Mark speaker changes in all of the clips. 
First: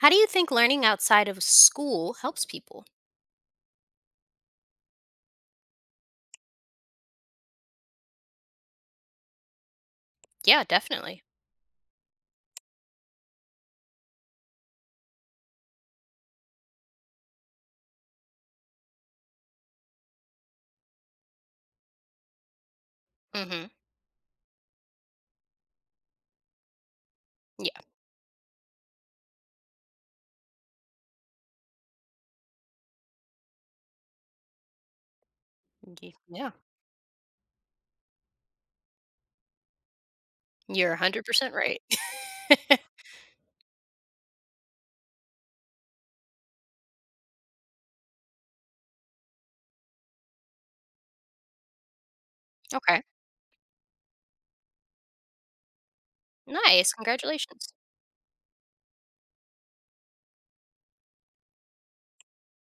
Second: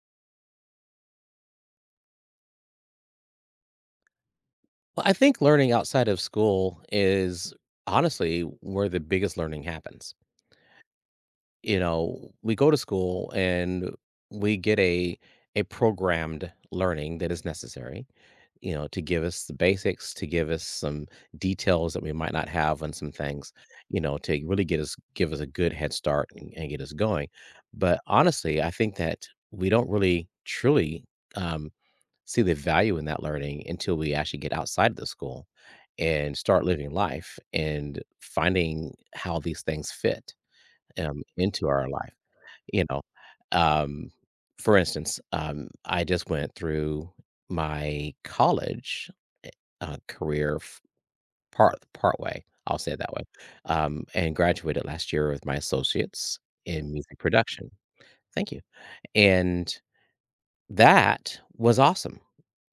Speaker 1: How do you think learning outside of school helps people?
Speaker 2: Well, I think learning outside of school is honestly where the biggest learning happens.
Speaker 1: Yeah, definitely.
Speaker 2: You know, we go to school and we get a programmed learning that is necessary, you know, to give us the basics, to give us some details that we might not have on some things,
Speaker 1: Mhm.
Speaker 2: you know, to really get us give us a good head start and get us going.
Speaker 1: Yeah.
Speaker 2: But honestly, I think that we don't really truly um, see the value in that learning until we actually get outside of the school
Speaker 1: Y
Speaker 2: and
Speaker 1: yeah.
Speaker 2: start living life and finding how these things fit
Speaker 1: You're 100%
Speaker 2: into
Speaker 1: right.
Speaker 2: our life. You know, um, for instance, I just went through my college eh, career part way. I'll say it
Speaker 1: Okay.
Speaker 2: that way, and graduated last year with my associates
Speaker 1: Nice,
Speaker 2: in music production.
Speaker 1: congratulations.
Speaker 2: Thank you. And that was awesome.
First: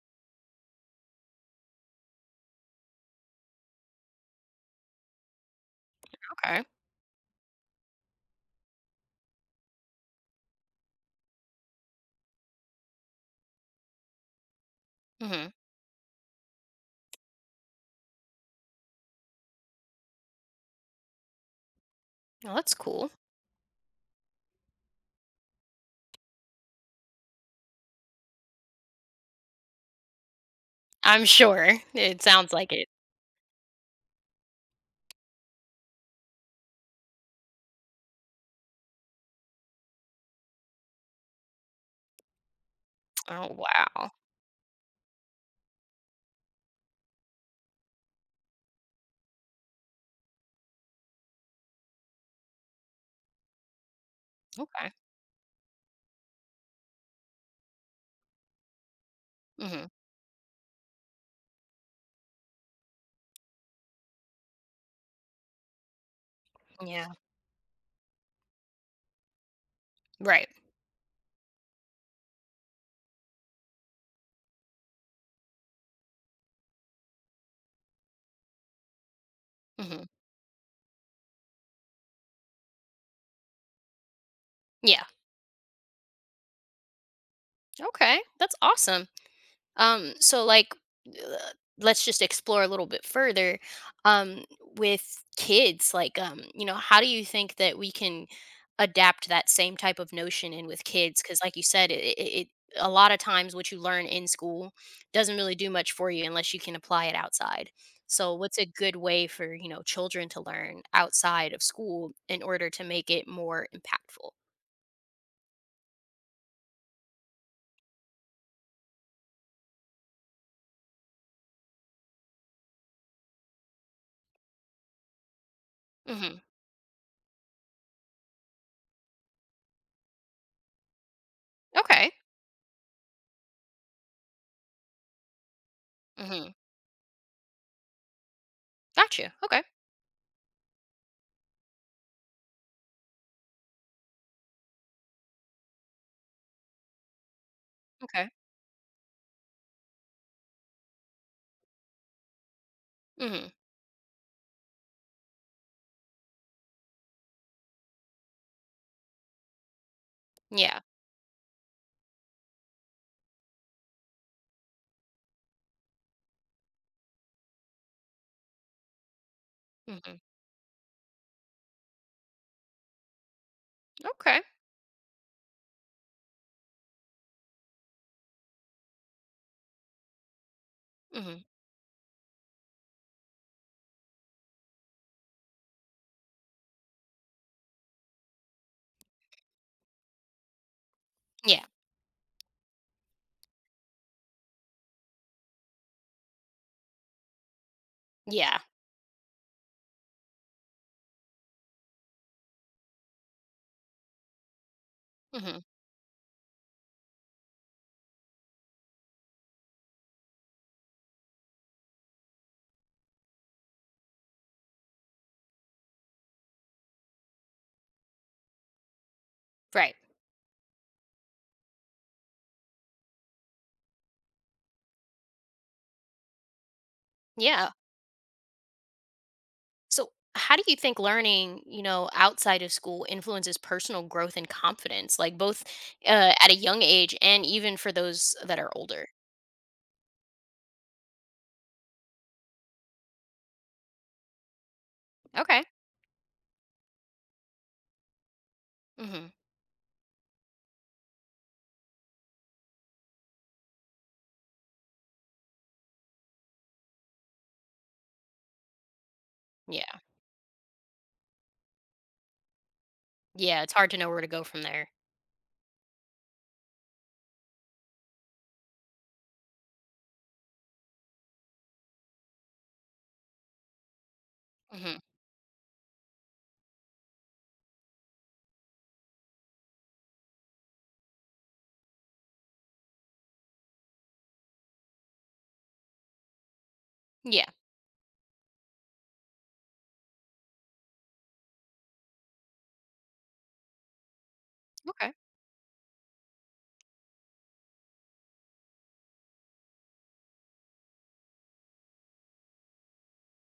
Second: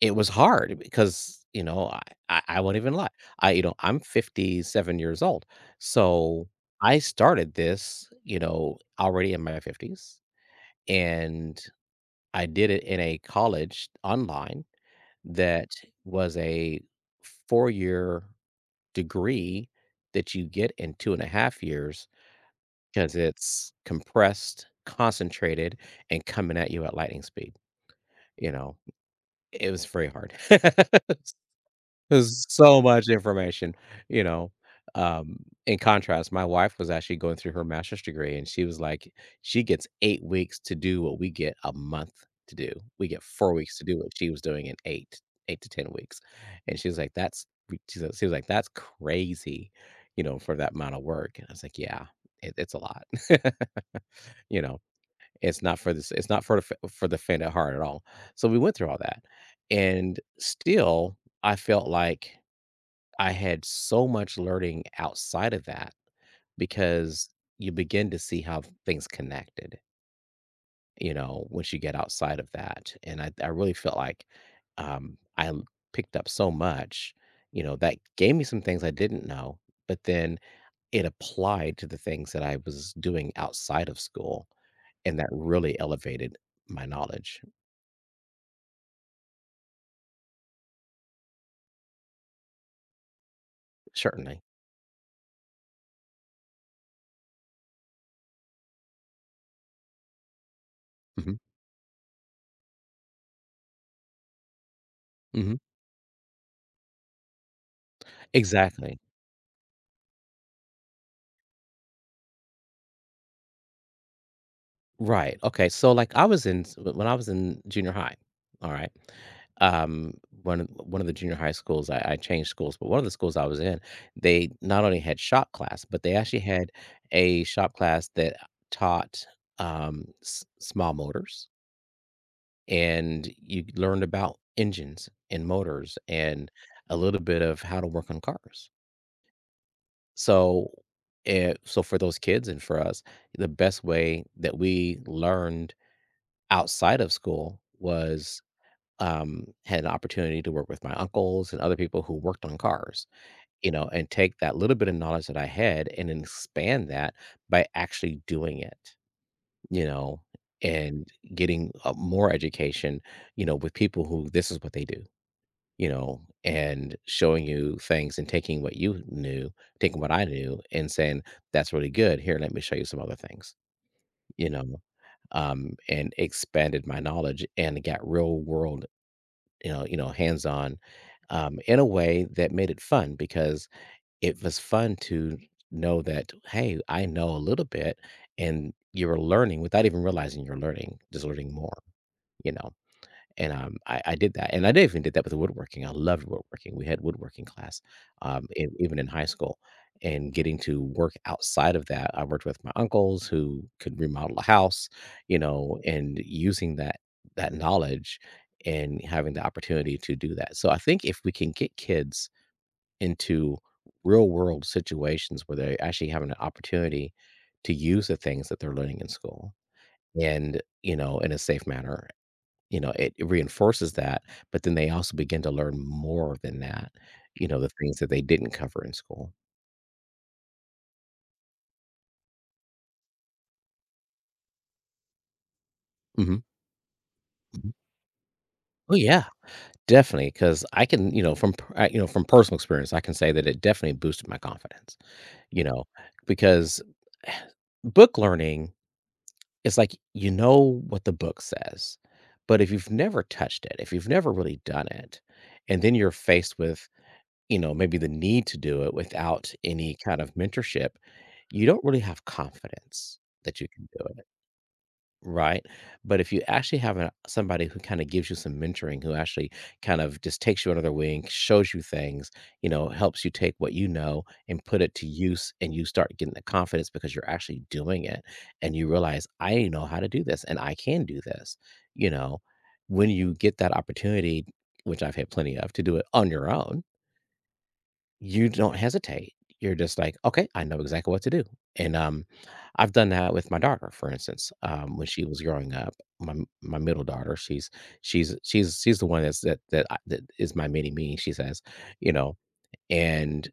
Speaker 2: It was hard because, you know, I won't even lie. I, you know, I'm 57 years old. So,
Speaker 1: Okay.
Speaker 2: I started this, you know, already in my 50s, and I did it in a college online
Speaker 1: Mhm.
Speaker 2: that was a four-year degree that you get in 2 and a half years
Speaker 1: Well, that's cool.
Speaker 2: because it's compressed, concentrated, and coming at you at lightning speed, you know? It was very hard.
Speaker 1: I'm sure. It
Speaker 2: There's
Speaker 1: sounds like
Speaker 2: so
Speaker 1: it.
Speaker 2: much information, you know? Um, in contrast, my wife was actually going through her master's degree, and she was like, she gets 8 weeks to do what we get a month to do. We get
Speaker 1: Oh,
Speaker 2: 4 weeks to do
Speaker 1: wow.
Speaker 2: what she was doing in 8 to 10 weeks, and she was like, "That's" re she was like, "That's crazy," you know, for that amount of work, and I was like, "Yeah, it's a lot," you know?
Speaker 1: Okay.
Speaker 2: It's not for this. It's not for the for the faint at heart at all. So we went through all that,
Speaker 1: Mhm.
Speaker 2: and still, I felt like I had so much learning outside of that
Speaker 1: Yeah.
Speaker 2: because you begin to see how things connected.
Speaker 1: Right.
Speaker 2: You know, once you get outside of that, and I really felt like um, I l- picked up so much. You know, that gave me some things I didn't know, but
Speaker 1: Mhm.
Speaker 2: then it applied to the things that I was doing outside of school,
Speaker 1: Yeah.
Speaker 2: and that really elevated my knowledge.
Speaker 1: Okay. That's awesome. So like, uh, let's just explore a little bit further.
Speaker 2: Certainly.
Speaker 1: Um, with kids, like, you know, how do you think that we can adapt that same type of notion in with kids?
Speaker 2: Mhm,
Speaker 1: Because, like you said, it a lot of times what you learn in school doesn't really
Speaker 2: mhm.
Speaker 1: do much for you unless you can apply it outside. So, what's a good
Speaker 2: Exactly.
Speaker 1: way for children to learn outside of school in order to make it more impactful?
Speaker 2: Right. Okay, so, like, I was in s when I was in junior high, alright? Um, one of the junior high schools I changed schools, but one of the schools I was in, they not only had shop class, but they
Speaker 1: Mm-hmm.
Speaker 2: actually had a shop class that taught, s small motors,
Speaker 1: Okay.
Speaker 2: and you learned about engines and motors
Speaker 1: Mm-hmm.
Speaker 2: and a little bit of how to work on cars.
Speaker 1: Gotcha. Okay.
Speaker 2: So, so for those kids and for us, the best way that we learned outside of school
Speaker 1: Okay.
Speaker 2: was had an opportunity to work with my uncles and other people who worked on cars,
Speaker 1: Mm-hmm.
Speaker 2: you know, and take that little bit of knowledge that I had and then expand that by actually doing it, you know,
Speaker 1: Yeah.
Speaker 2: and getting more education, you know, with people who this is what they do, you know, and showing you things and taking what you knew, taking what I knew and saying, that's really good. Here, let me show you some other things,
Speaker 1: Okay.
Speaker 2: you know, and expanded my knowledge and got real world, you know, hands on
Speaker 1: Hmm.
Speaker 2: in a way that made it fun because it was fun to know that, hey, I know a little bit, and you were learning without even realizing you're learning, just learning
Speaker 1: Yeah.
Speaker 2: more, you know. And, I did that, and I did even did that with the woodworking. I loved woodworking. We had woodworking class,
Speaker 1: Yeah.
Speaker 2: e even in high school, and getting to work outside of that, I worked with my uncles who could remodel a house, you
Speaker 1: Hmm.
Speaker 2: know, and using that knowledge and having the opportunity to do that. So I think if we can get kids into real world situations where they're actually having an opportunity to use the things that they're learning in school
Speaker 1: Right.
Speaker 2: and, you know, in a safe manner, you know, it reinforces that, but then they also begin to learn more than that, you know, the
Speaker 1: Yeah.
Speaker 2: things that they didn't cover in school.
Speaker 1: So, how do you think learning, outside of school influences personal growth and confidence, like both
Speaker 2: Mhm,
Speaker 1: at a young age and
Speaker 2: mhm.
Speaker 1: even for those that are
Speaker 2: Oh,
Speaker 1: older?
Speaker 2: yeah, definitely. Because I can, you know, from per you know, from personal experience, I can say that it definitely boosted my confidence,
Speaker 1: Okay.
Speaker 2: you know, because book learning
Speaker 1: Hmm.
Speaker 2: is like, you know what the book says, but if you've never touched it, if you've never really done it, and then you're faced with, you know, maybe the need to do it without any
Speaker 1: Yeah.
Speaker 2: kind of mentorship, you don't really have confidence that
Speaker 1: Yeah.
Speaker 2: you
Speaker 1: It's
Speaker 2: can
Speaker 1: hard to
Speaker 2: do
Speaker 1: know where
Speaker 2: it,
Speaker 1: to go from there.
Speaker 2: right? But if you actually have a, somebody who kind of gives you some mentoring, who actually kind of just takes you under their wing, shows you things, you know, helps you take what you know and put it
Speaker 1: Hmm.
Speaker 2: to use, and you start getting the confidence because you're actually doing it, and you realize I know how to do this and I can do this, you know. When you get that opportunity, which I've had plenty of, to do it on your own,
Speaker 1: Yeah.
Speaker 2: you don't hesitate. You're just like, "Okay, I know exactly what to do." And, I've done that with my daughter, for instance, when
Speaker 1: Okay.
Speaker 2: she was growing up, my middle daughter, she's she's the one that's that that I that is my mini me, she says, you know, and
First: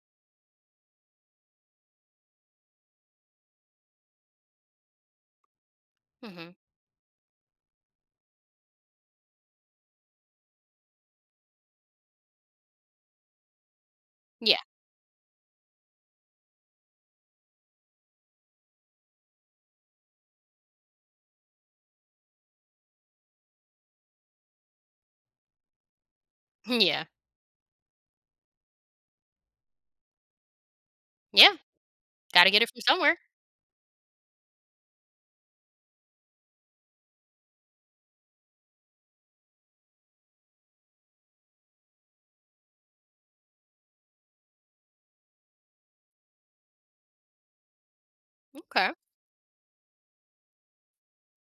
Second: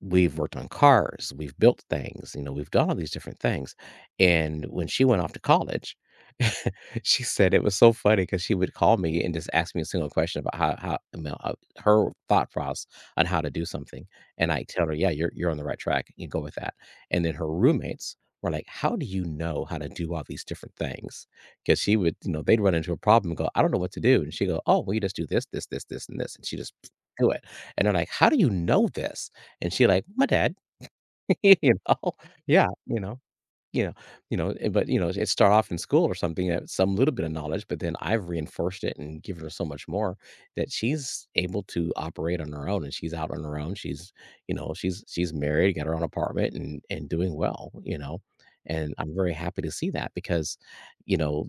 Speaker 2: we've worked on cars, we've built things, you know, we've done all these different things, and when she went off to college,
Speaker 1: Hmm.
Speaker 2: she said it was so funny because she would call me and just ask me a single question about her thought process on how to do something, and
Speaker 1: Yeah.
Speaker 2: I tell her, "Yeah, you're on the right track, you go with that," and then her roommates were like, "How do you know how to do all these different things?" Because she would, you know, they'd run into a problem and go, "I don't know what to do," and she go, "Oh, well, you just do this, this, this, this, and this," and she just
Speaker 1: Yeah.
Speaker 2: do it, and they're like, "How do you know this?" And she like, "My dad,"
Speaker 1: Yeah.
Speaker 2: you know?
Speaker 1: Got to get
Speaker 2: Yeah,
Speaker 1: it from
Speaker 2: you
Speaker 1: somewhere.
Speaker 2: know? You know but, you know, it start off in school or something at some little bit of knowledge, but then I've reinforced it and given her so much more that she's able to operate on her own, and she's out on her own, she's you know, she's married, got her own apartment, and doing well, you know?
Speaker 1: Okay.
Speaker 2: And I'm very happy to see that because, you know,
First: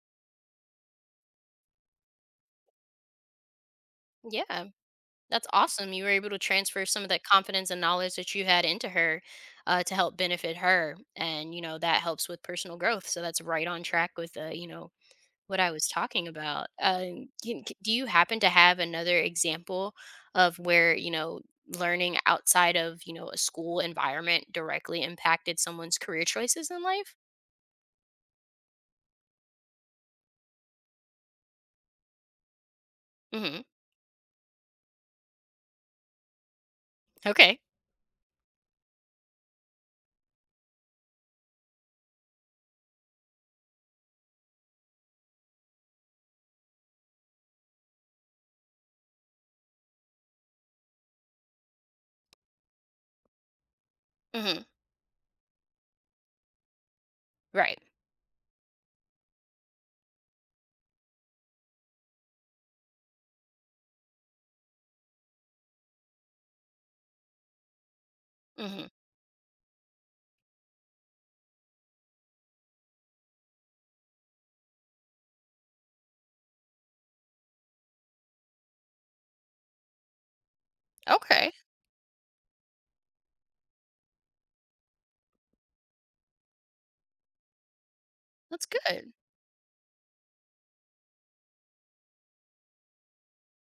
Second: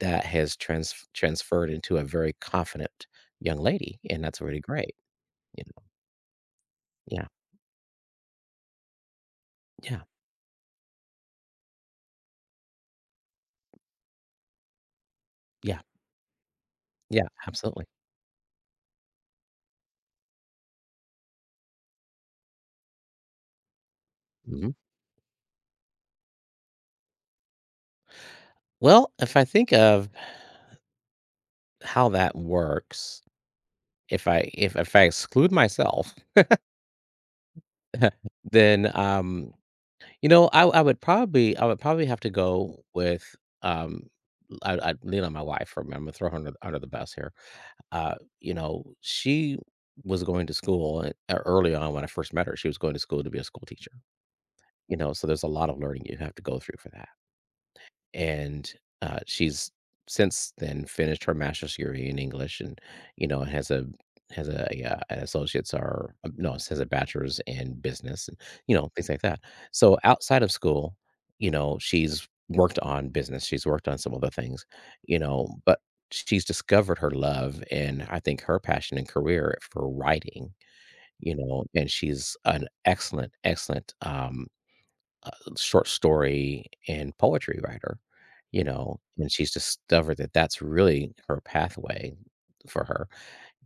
Speaker 2: that has transferred into a very confident young lady, and that's really
Speaker 1: Yeah.
Speaker 2: great,
Speaker 1: That's
Speaker 2: you know?
Speaker 1: awesome. You were able to transfer some of that
Speaker 2: Yeah,
Speaker 1: confidence and knowledge that you had into her to
Speaker 2: yeah,
Speaker 1: help benefit her. And, that helps with personal growth. So that's right on track with, what I
Speaker 2: yeah,
Speaker 1: was talking about.
Speaker 2: yeah, absolutely.
Speaker 1: Do you happen to have another example of where, learning outside of, a school environment
Speaker 2: Mhm.
Speaker 1: directly impacted someone's career choices in life?
Speaker 2: Well, if I think of how that works,
Speaker 1: Hmm.
Speaker 2: if I exclude myself,
Speaker 1: Okay.
Speaker 2: then, you know, I would probably have to go with, um I'd lean on my wife for a minute, I'm gonna throw her under the bus here. Uh, you know, she was going to school, early on when I first met her, she was going to school to be a school teacher,
Speaker 1: Hmm.
Speaker 2: you know, so there's a lot of learning you have to go through for that.
Speaker 1: Right.
Speaker 2: And she's since then finished her master's degree in English, and you know has a, an associate's or no, it has a bachelor's in business, and you
Speaker 1: Hmm.
Speaker 2: know things like that. So outside of school, you know she's worked on business, she's worked on some other things, you know, but she's discovered her love and I think her passion and career for writing, you
Speaker 1: Okay.
Speaker 2: know, and she's an excellent, excellent uh, short story and poetry writer, you
Speaker 1: That's
Speaker 2: know,
Speaker 1: good.
Speaker 2: and she's discovered that that's really her pathway for her.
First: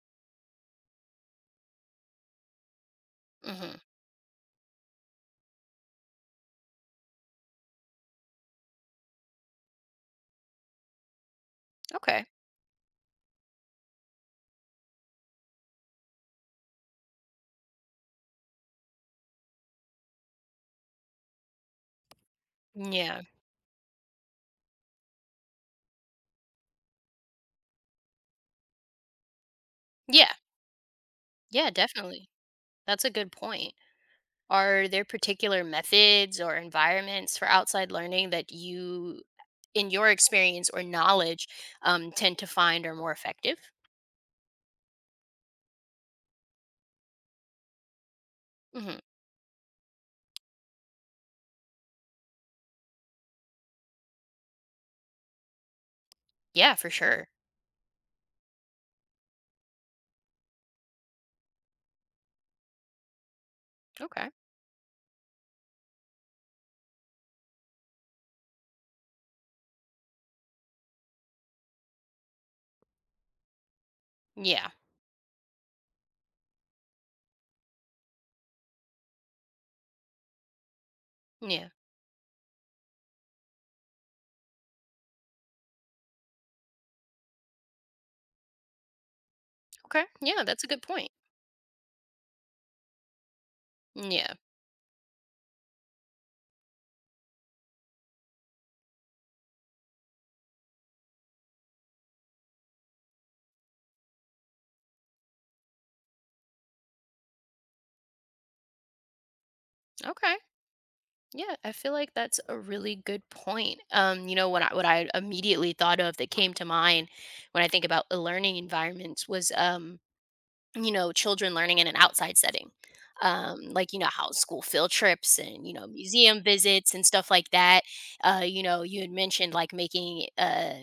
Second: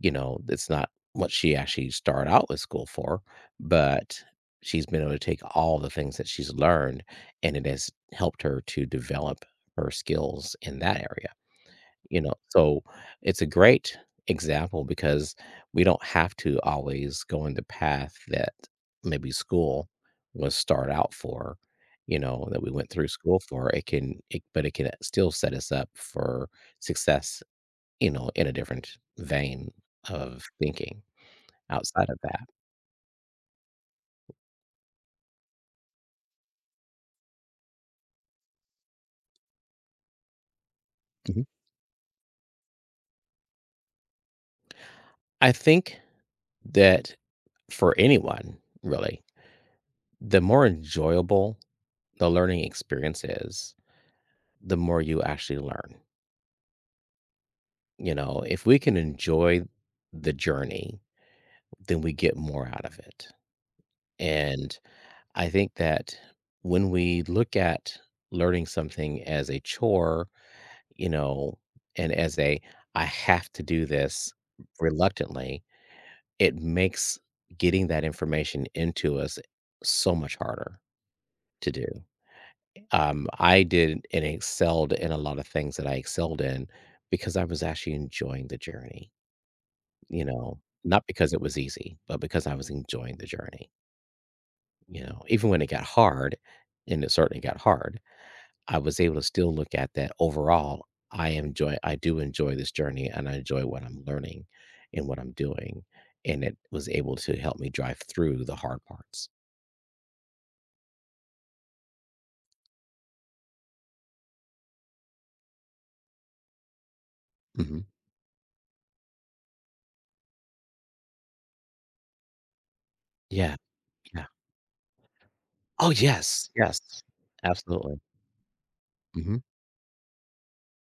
Speaker 2: You know, it's not what she actually started out with school for,
Speaker 1: Hmm.
Speaker 2: but she's been able to take all the things that she's learned, and it has helped her to develop her skills in that area. You
Speaker 1: Okay.
Speaker 2: know, so it's a great example because we don't have to always go in the path that maybe school was start out for, you know, that we went through
Speaker 1: Yeah.
Speaker 2: school for. It can it but it can still set us up for success, you know, in a different vein
Speaker 1: Yeah.
Speaker 2: of thinking
Speaker 1: Yeah,
Speaker 2: outside of
Speaker 1: definitely.
Speaker 2: that.
Speaker 1: That's a good point. Are there particular methods or environments for outside learning that you, in your experience or
Speaker 2: Mhm.
Speaker 1: knowledge, tend to find are more effective?
Speaker 2: I think that for anyone,
Speaker 1: Hmm.
Speaker 2: really, the more enjoyable the learning experience is, the more you actually learn.
Speaker 1: Yeah, for sure.
Speaker 2: You know, if we can enjoy the journey, then we get more out of it.
Speaker 1: Okay.
Speaker 2: And I think that when we look at learning something as a chore, you know, and as a, I have to do this
Speaker 1: Yeah.
Speaker 2: reluctantly, it makes getting that information into us so much harder
Speaker 1: Yeah.
Speaker 2: to do. I did and excelled in a lot of things that I excelled in because I was actually enjoying the journey.
Speaker 1: Okay.
Speaker 2: You
Speaker 1: Yeah,
Speaker 2: know,
Speaker 1: that's a good
Speaker 2: not
Speaker 1: point.
Speaker 2: because it was easy, but because I was enjoying the journey,
Speaker 1: Yeah.
Speaker 2: you know? Even when it got hard, and it certainly got hard, I was able to still look at that overall, I do enjoy this journey, and I enjoy what I'm learning and what I'm doing, and it was able to help me drive through the hard parts.
Speaker 1: Okay. Yeah, I feel like that's a really good point. What I immediately thought of that came to mind when I
Speaker 2: Mhm.
Speaker 1: think about the learning environments was children learning in an outside setting.
Speaker 2: Yeah,
Speaker 1: Like,
Speaker 2: yeah.
Speaker 1: how school field trips and,
Speaker 2: Oh,
Speaker 1: museum
Speaker 2: yes,
Speaker 1: visits
Speaker 2: yes.
Speaker 1: and stuff like that.
Speaker 2: Absolutely.
Speaker 1: You know, you had
Speaker 2: Mhm.
Speaker 1: mentioned like making,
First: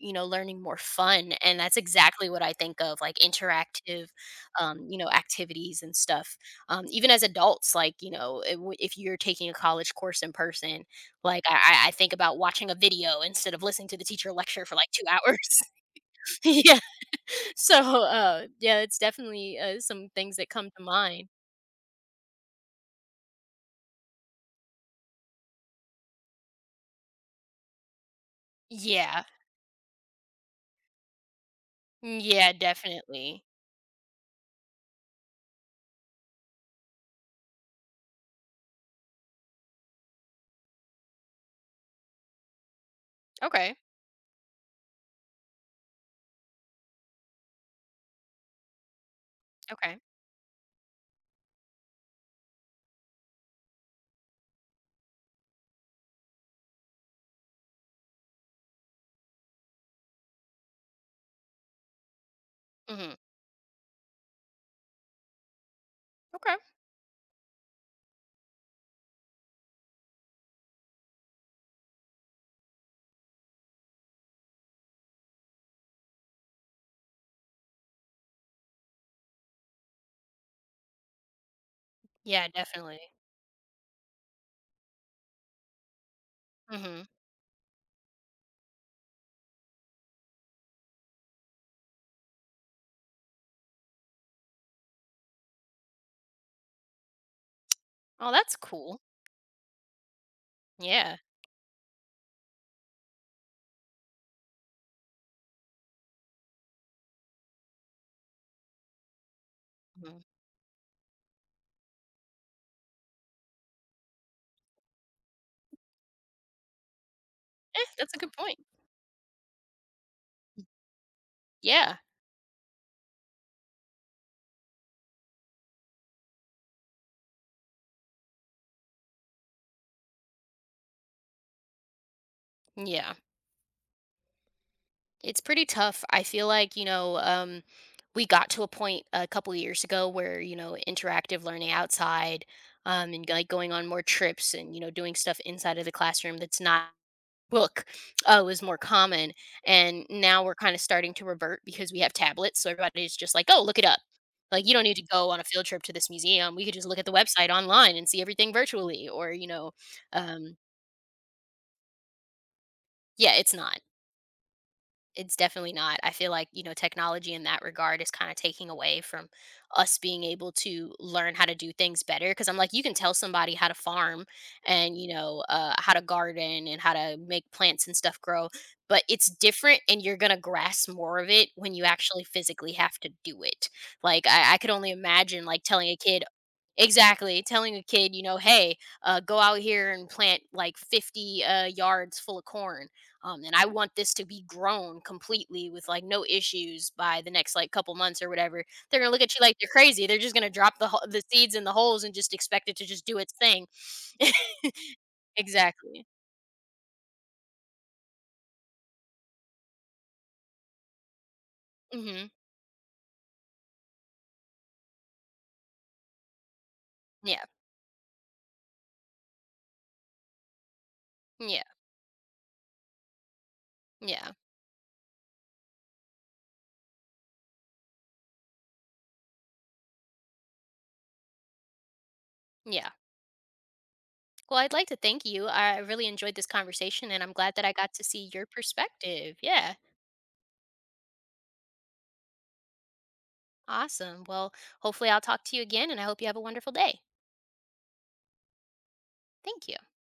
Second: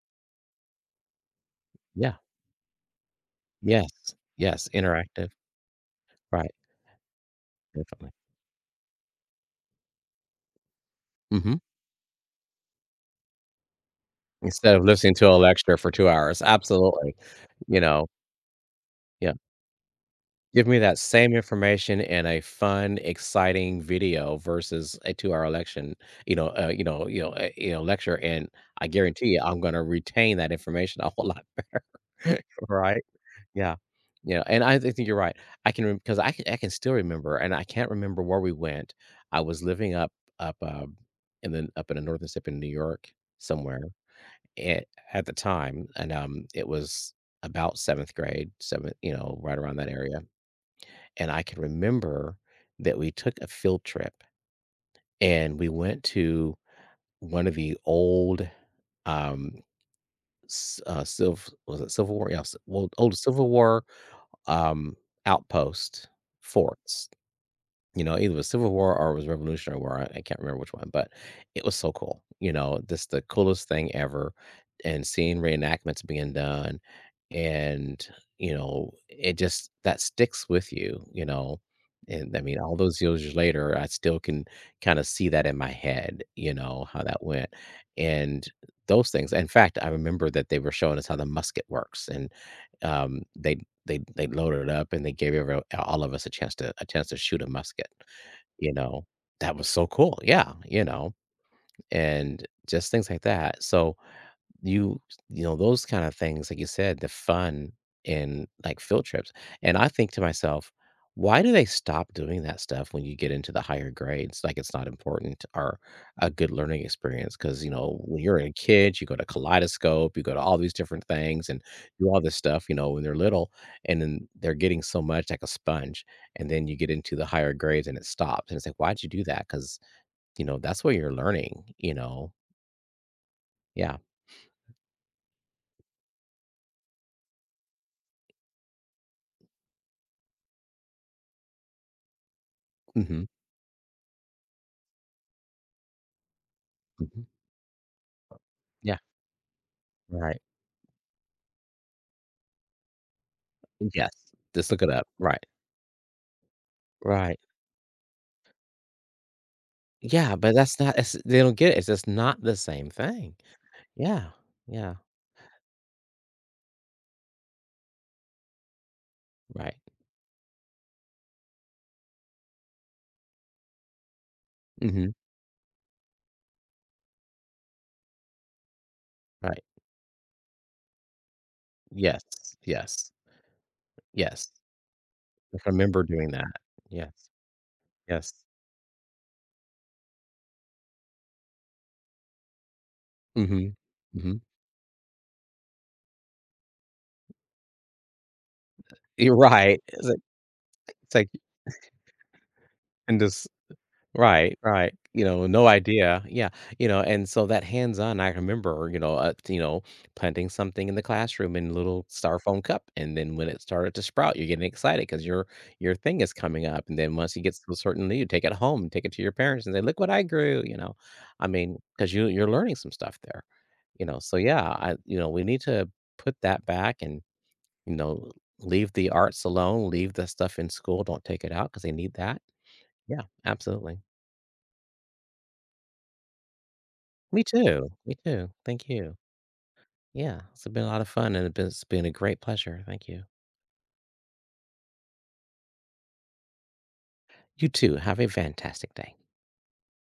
Speaker 1: learning more fun. And that's
Speaker 2: Yeah.
Speaker 1: exactly what I think of like interactive,
Speaker 2: Yes, yes, interactive.
Speaker 1: activities and stuff.
Speaker 2: Right,
Speaker 1: Even as adults, like,
Speaker 2: definitely.
Speaker 1: if you're taking a college course in person, like
Speaker 2: Mhm.
Speaker 1: I think about watching a video instead of listening to the teacher lecture for
Speaker 2: Instead of
Speaker 1: like two
Speaker 2: listening to a
Speaker 1: hours.
Speaker 2: lecture for 2 hours,
Speaker 1: Yeah.
Speaker 2: absolutely.
Speaker 1: So,
Speaker 2: You know?
Speaker 1: yeah, it's
Speaker 2: Yeah.
Speaker 1: definitely, some things that
Speaker 2: Give
Speaker 1: come
Speaker 2: me
Speaker 1: to
Speaker 2: that
Speaker 1: mind.
Speaker 2: same information in a fun, exciting video versus a two-hour election, you know, you know you know, eh, you know, lecture, and I
Speaker 1: Yeah.
Speaker 2: guarantee you I'm gonna retain that information a whole lot better,
Speaker 1: Yeah,
Speaker 2: right?
Speaker 1: definitely.
Speaker 2: Yeah. Yeah, and I think you're right. I can still remember, and I can't remember where we went. I was living up in the up in the Northern Tip in New York
Speaker 1: Okay.
Speaker 2: somewhere. It at the time, and, it was about 7th grade, 7th you know, right around that
Speaker 1: Okay.
Speaker 2: area, and I can remember that we took a field trip, and we went to one of the old, um, s Civ was it Civil War? Yeah, well,
Speaker 1: Mhm.
Speaker 2: old Civil War, um, outpost
Speaker 1: Okay.
Speaker 2: forts. You know, either it was Civil War or it was Revolutionary War, I can't remember which one, but it was so cool, you know, just the coolest thing ever, and seeing reenactments being done, and, you know, it just that sticks with you, you know, and, I
Speaker 1: Yeah,
Speaker 2: mean, all
Speaker 1: definitely.
Speaker 2: those years later, I still can kinda see that in my head, you know, how
Speaker 1: Mhm.
Speaker 2: that went, and those things in fact, I remember that they were showing us how the musket works, and, um, they they loaded it up and they gave every all of us a chance to shoot a musket,
Speaker 1: Oh, that's
Speaker 2: you
Speaker 1: cool.
Speaker 2: know? That was so cool, yeah, you know,
Speaker 1: Yeah.
Speaker 2: and just things like that, so you you know, those kind of things, like you said, the fun in, like, field trips, and I think
Speaker 1: Mhm.
Speaker 2: to myself, "Why do they stop doing that stuff when you get into the higher grades?" Like, it's not important or a good learning experience because you know,
Speaker 1: That's a
Speaker 2: when
Speaker 1: good
Speaker 2: you're a
Speaker 1: point.
Speaker 2: kid, you go to Kaleidoscope, you go to all these different things and
Speaker 1: Yeah.
Speaker 2: do all this stuff, you know, when they're little, and then they're getting so much like a sponge, and then you get into the higher grades and it stops, and it's like, "Why'd you do that? Because you know, that's where you're learning, you know?
Speaker 1: Yeah.
Speaker 2: Yeah.
Speaker 1: It's pretty tough. I feel like, we got to a point a couple of years ago where, interactive learning outside,
Speaker 2: Mhm.
Speaker 1: and, like, going on more trips and, doing stuff inside of the classroom that's not
Speaker 2: Mhm.
Speaker 1: book, was more
Speaker 2: Yeah.
Speaker 1: common, and
Speaker 2: Right.
Speaker 1: now we're kind of starting to revert because we have tablets, so everybody's just like, "Oh, look it up."
Speaker 2: Yes.
Speaker 1: Like
Speaker 2: Just
Speaker 1: you don't
Speaker 2: look it
Speaker 1: need to
Speaker 2: up.
Speaker 1: go on
Speaker 2: Right.
Speaker 1: a field trip to this museum. We could just look at the
Speaker 2: Right.
Speaker 1: website online and see everything virtually, or
Speaker 2: Yeah, but
Speaker 1: um,
Speaker 2: that's not it's they don't get it. It's just not the same
Speaker 1: yeah,
Speaker 2: thing.
Speaker 1: it's not.
Speaker 2: Yeah. Yeah.
Speaker 1: It's definitely not. I feel like, technology in that regard is kind of taking away from
Speaker 2: Right.
Speaker 1: us being able to learn how to do things better. Cause I'm like, you can tell somebody how to farm and,
Speaker 2: Mhm.
Speaker 1: how to garden and how to make plants and stuff grow, but it's
Speaker 2: Right.
Speaker 1: different and you're going to grasp more of it when you actually
Speaker 2: Yes.
Speaker 1: physically have to
Speaker 2: Yes.
Speaker 1: do it. Like,
Speaker 2: Yes.
Speaker 1: I could only imagine
Speaker 2: I
Speaker 1: like telling a
Speaker 2: remember
Speaker 1: kid,
Speaker 2: doing that. Yes.
Speaker 1: exactly, telling a kid,
Speaker 2: Yes.
Speaker 1: "Hey, go out here and plant like 50 yards full of corn, and I
Speaker 2: Mhm.
Speaker 1: want this to
Speaker 2: Mhm.
Speaker 1: be grown completely with like no issues by the next like couple months or whatever." They're gonna look at
Speaker 2: You're
Speaker 1: you like you're
Speaker 2: right.
Speaker 1: crazy. They're just gonna drop
Speaker 2: It's
Speaker 1: the
Speaker 2: like
Speaker 1: seeds in the holes and just expect it to just do
Speaker 2: and
Speaker 1: its
Speaker 2: just
Speaker 1: thing.
Speaker 2: Right, right. You know, no
Speaker 1: Exactly.
Speaker 2: idea. Yeah, you know, and so that hands-on, I remember, you know, planting something in the classroom in little
Speaker 1: Hmm.
Speaker 2: styrofoam cup, and then when it started to sprout, you're getting excited because your thing is coming up, and then once it
Speaker 1: Yeah.
Speaker 2: gets to a certain level, you take it home, take it to your parents, and say, "Look what I grew," you know? I
Speaker 1: Yeah.
Speaker 2: mean, because you you're learning some stuff there, you know?
Speaker 1: Yeah.
Speaker 2: So, yeah, I you know, we need to put that back and, you know, leave the arts alone, leave the stuff in school, don't take it out because they need that.
Speaker 1: Yeah.
Speaker 2: Yeah, absolutely.
Speaker 1: Well, I'd like to thank you. I really enjoyed this conversation, and I'm
Speaker 2: Me
Speaker 1: glad that I
Speaker 2: too.
Speaker 1: got to
Speaker 2: Me
Speaker 1: see your
Speaker 2: too. Thank you.
Speaker 1: perspective. Yeah.
Speaker 2: Yeah, it's been a lot of fun and it's been a great pleasure. Thank you.
Speaker 1: Awesome. Well, hopefully, I'll talk to you again, and I hope you have a wonderful day.
Speaker 2: You too. Have a fantastic day.
Speaker 1: Thank you.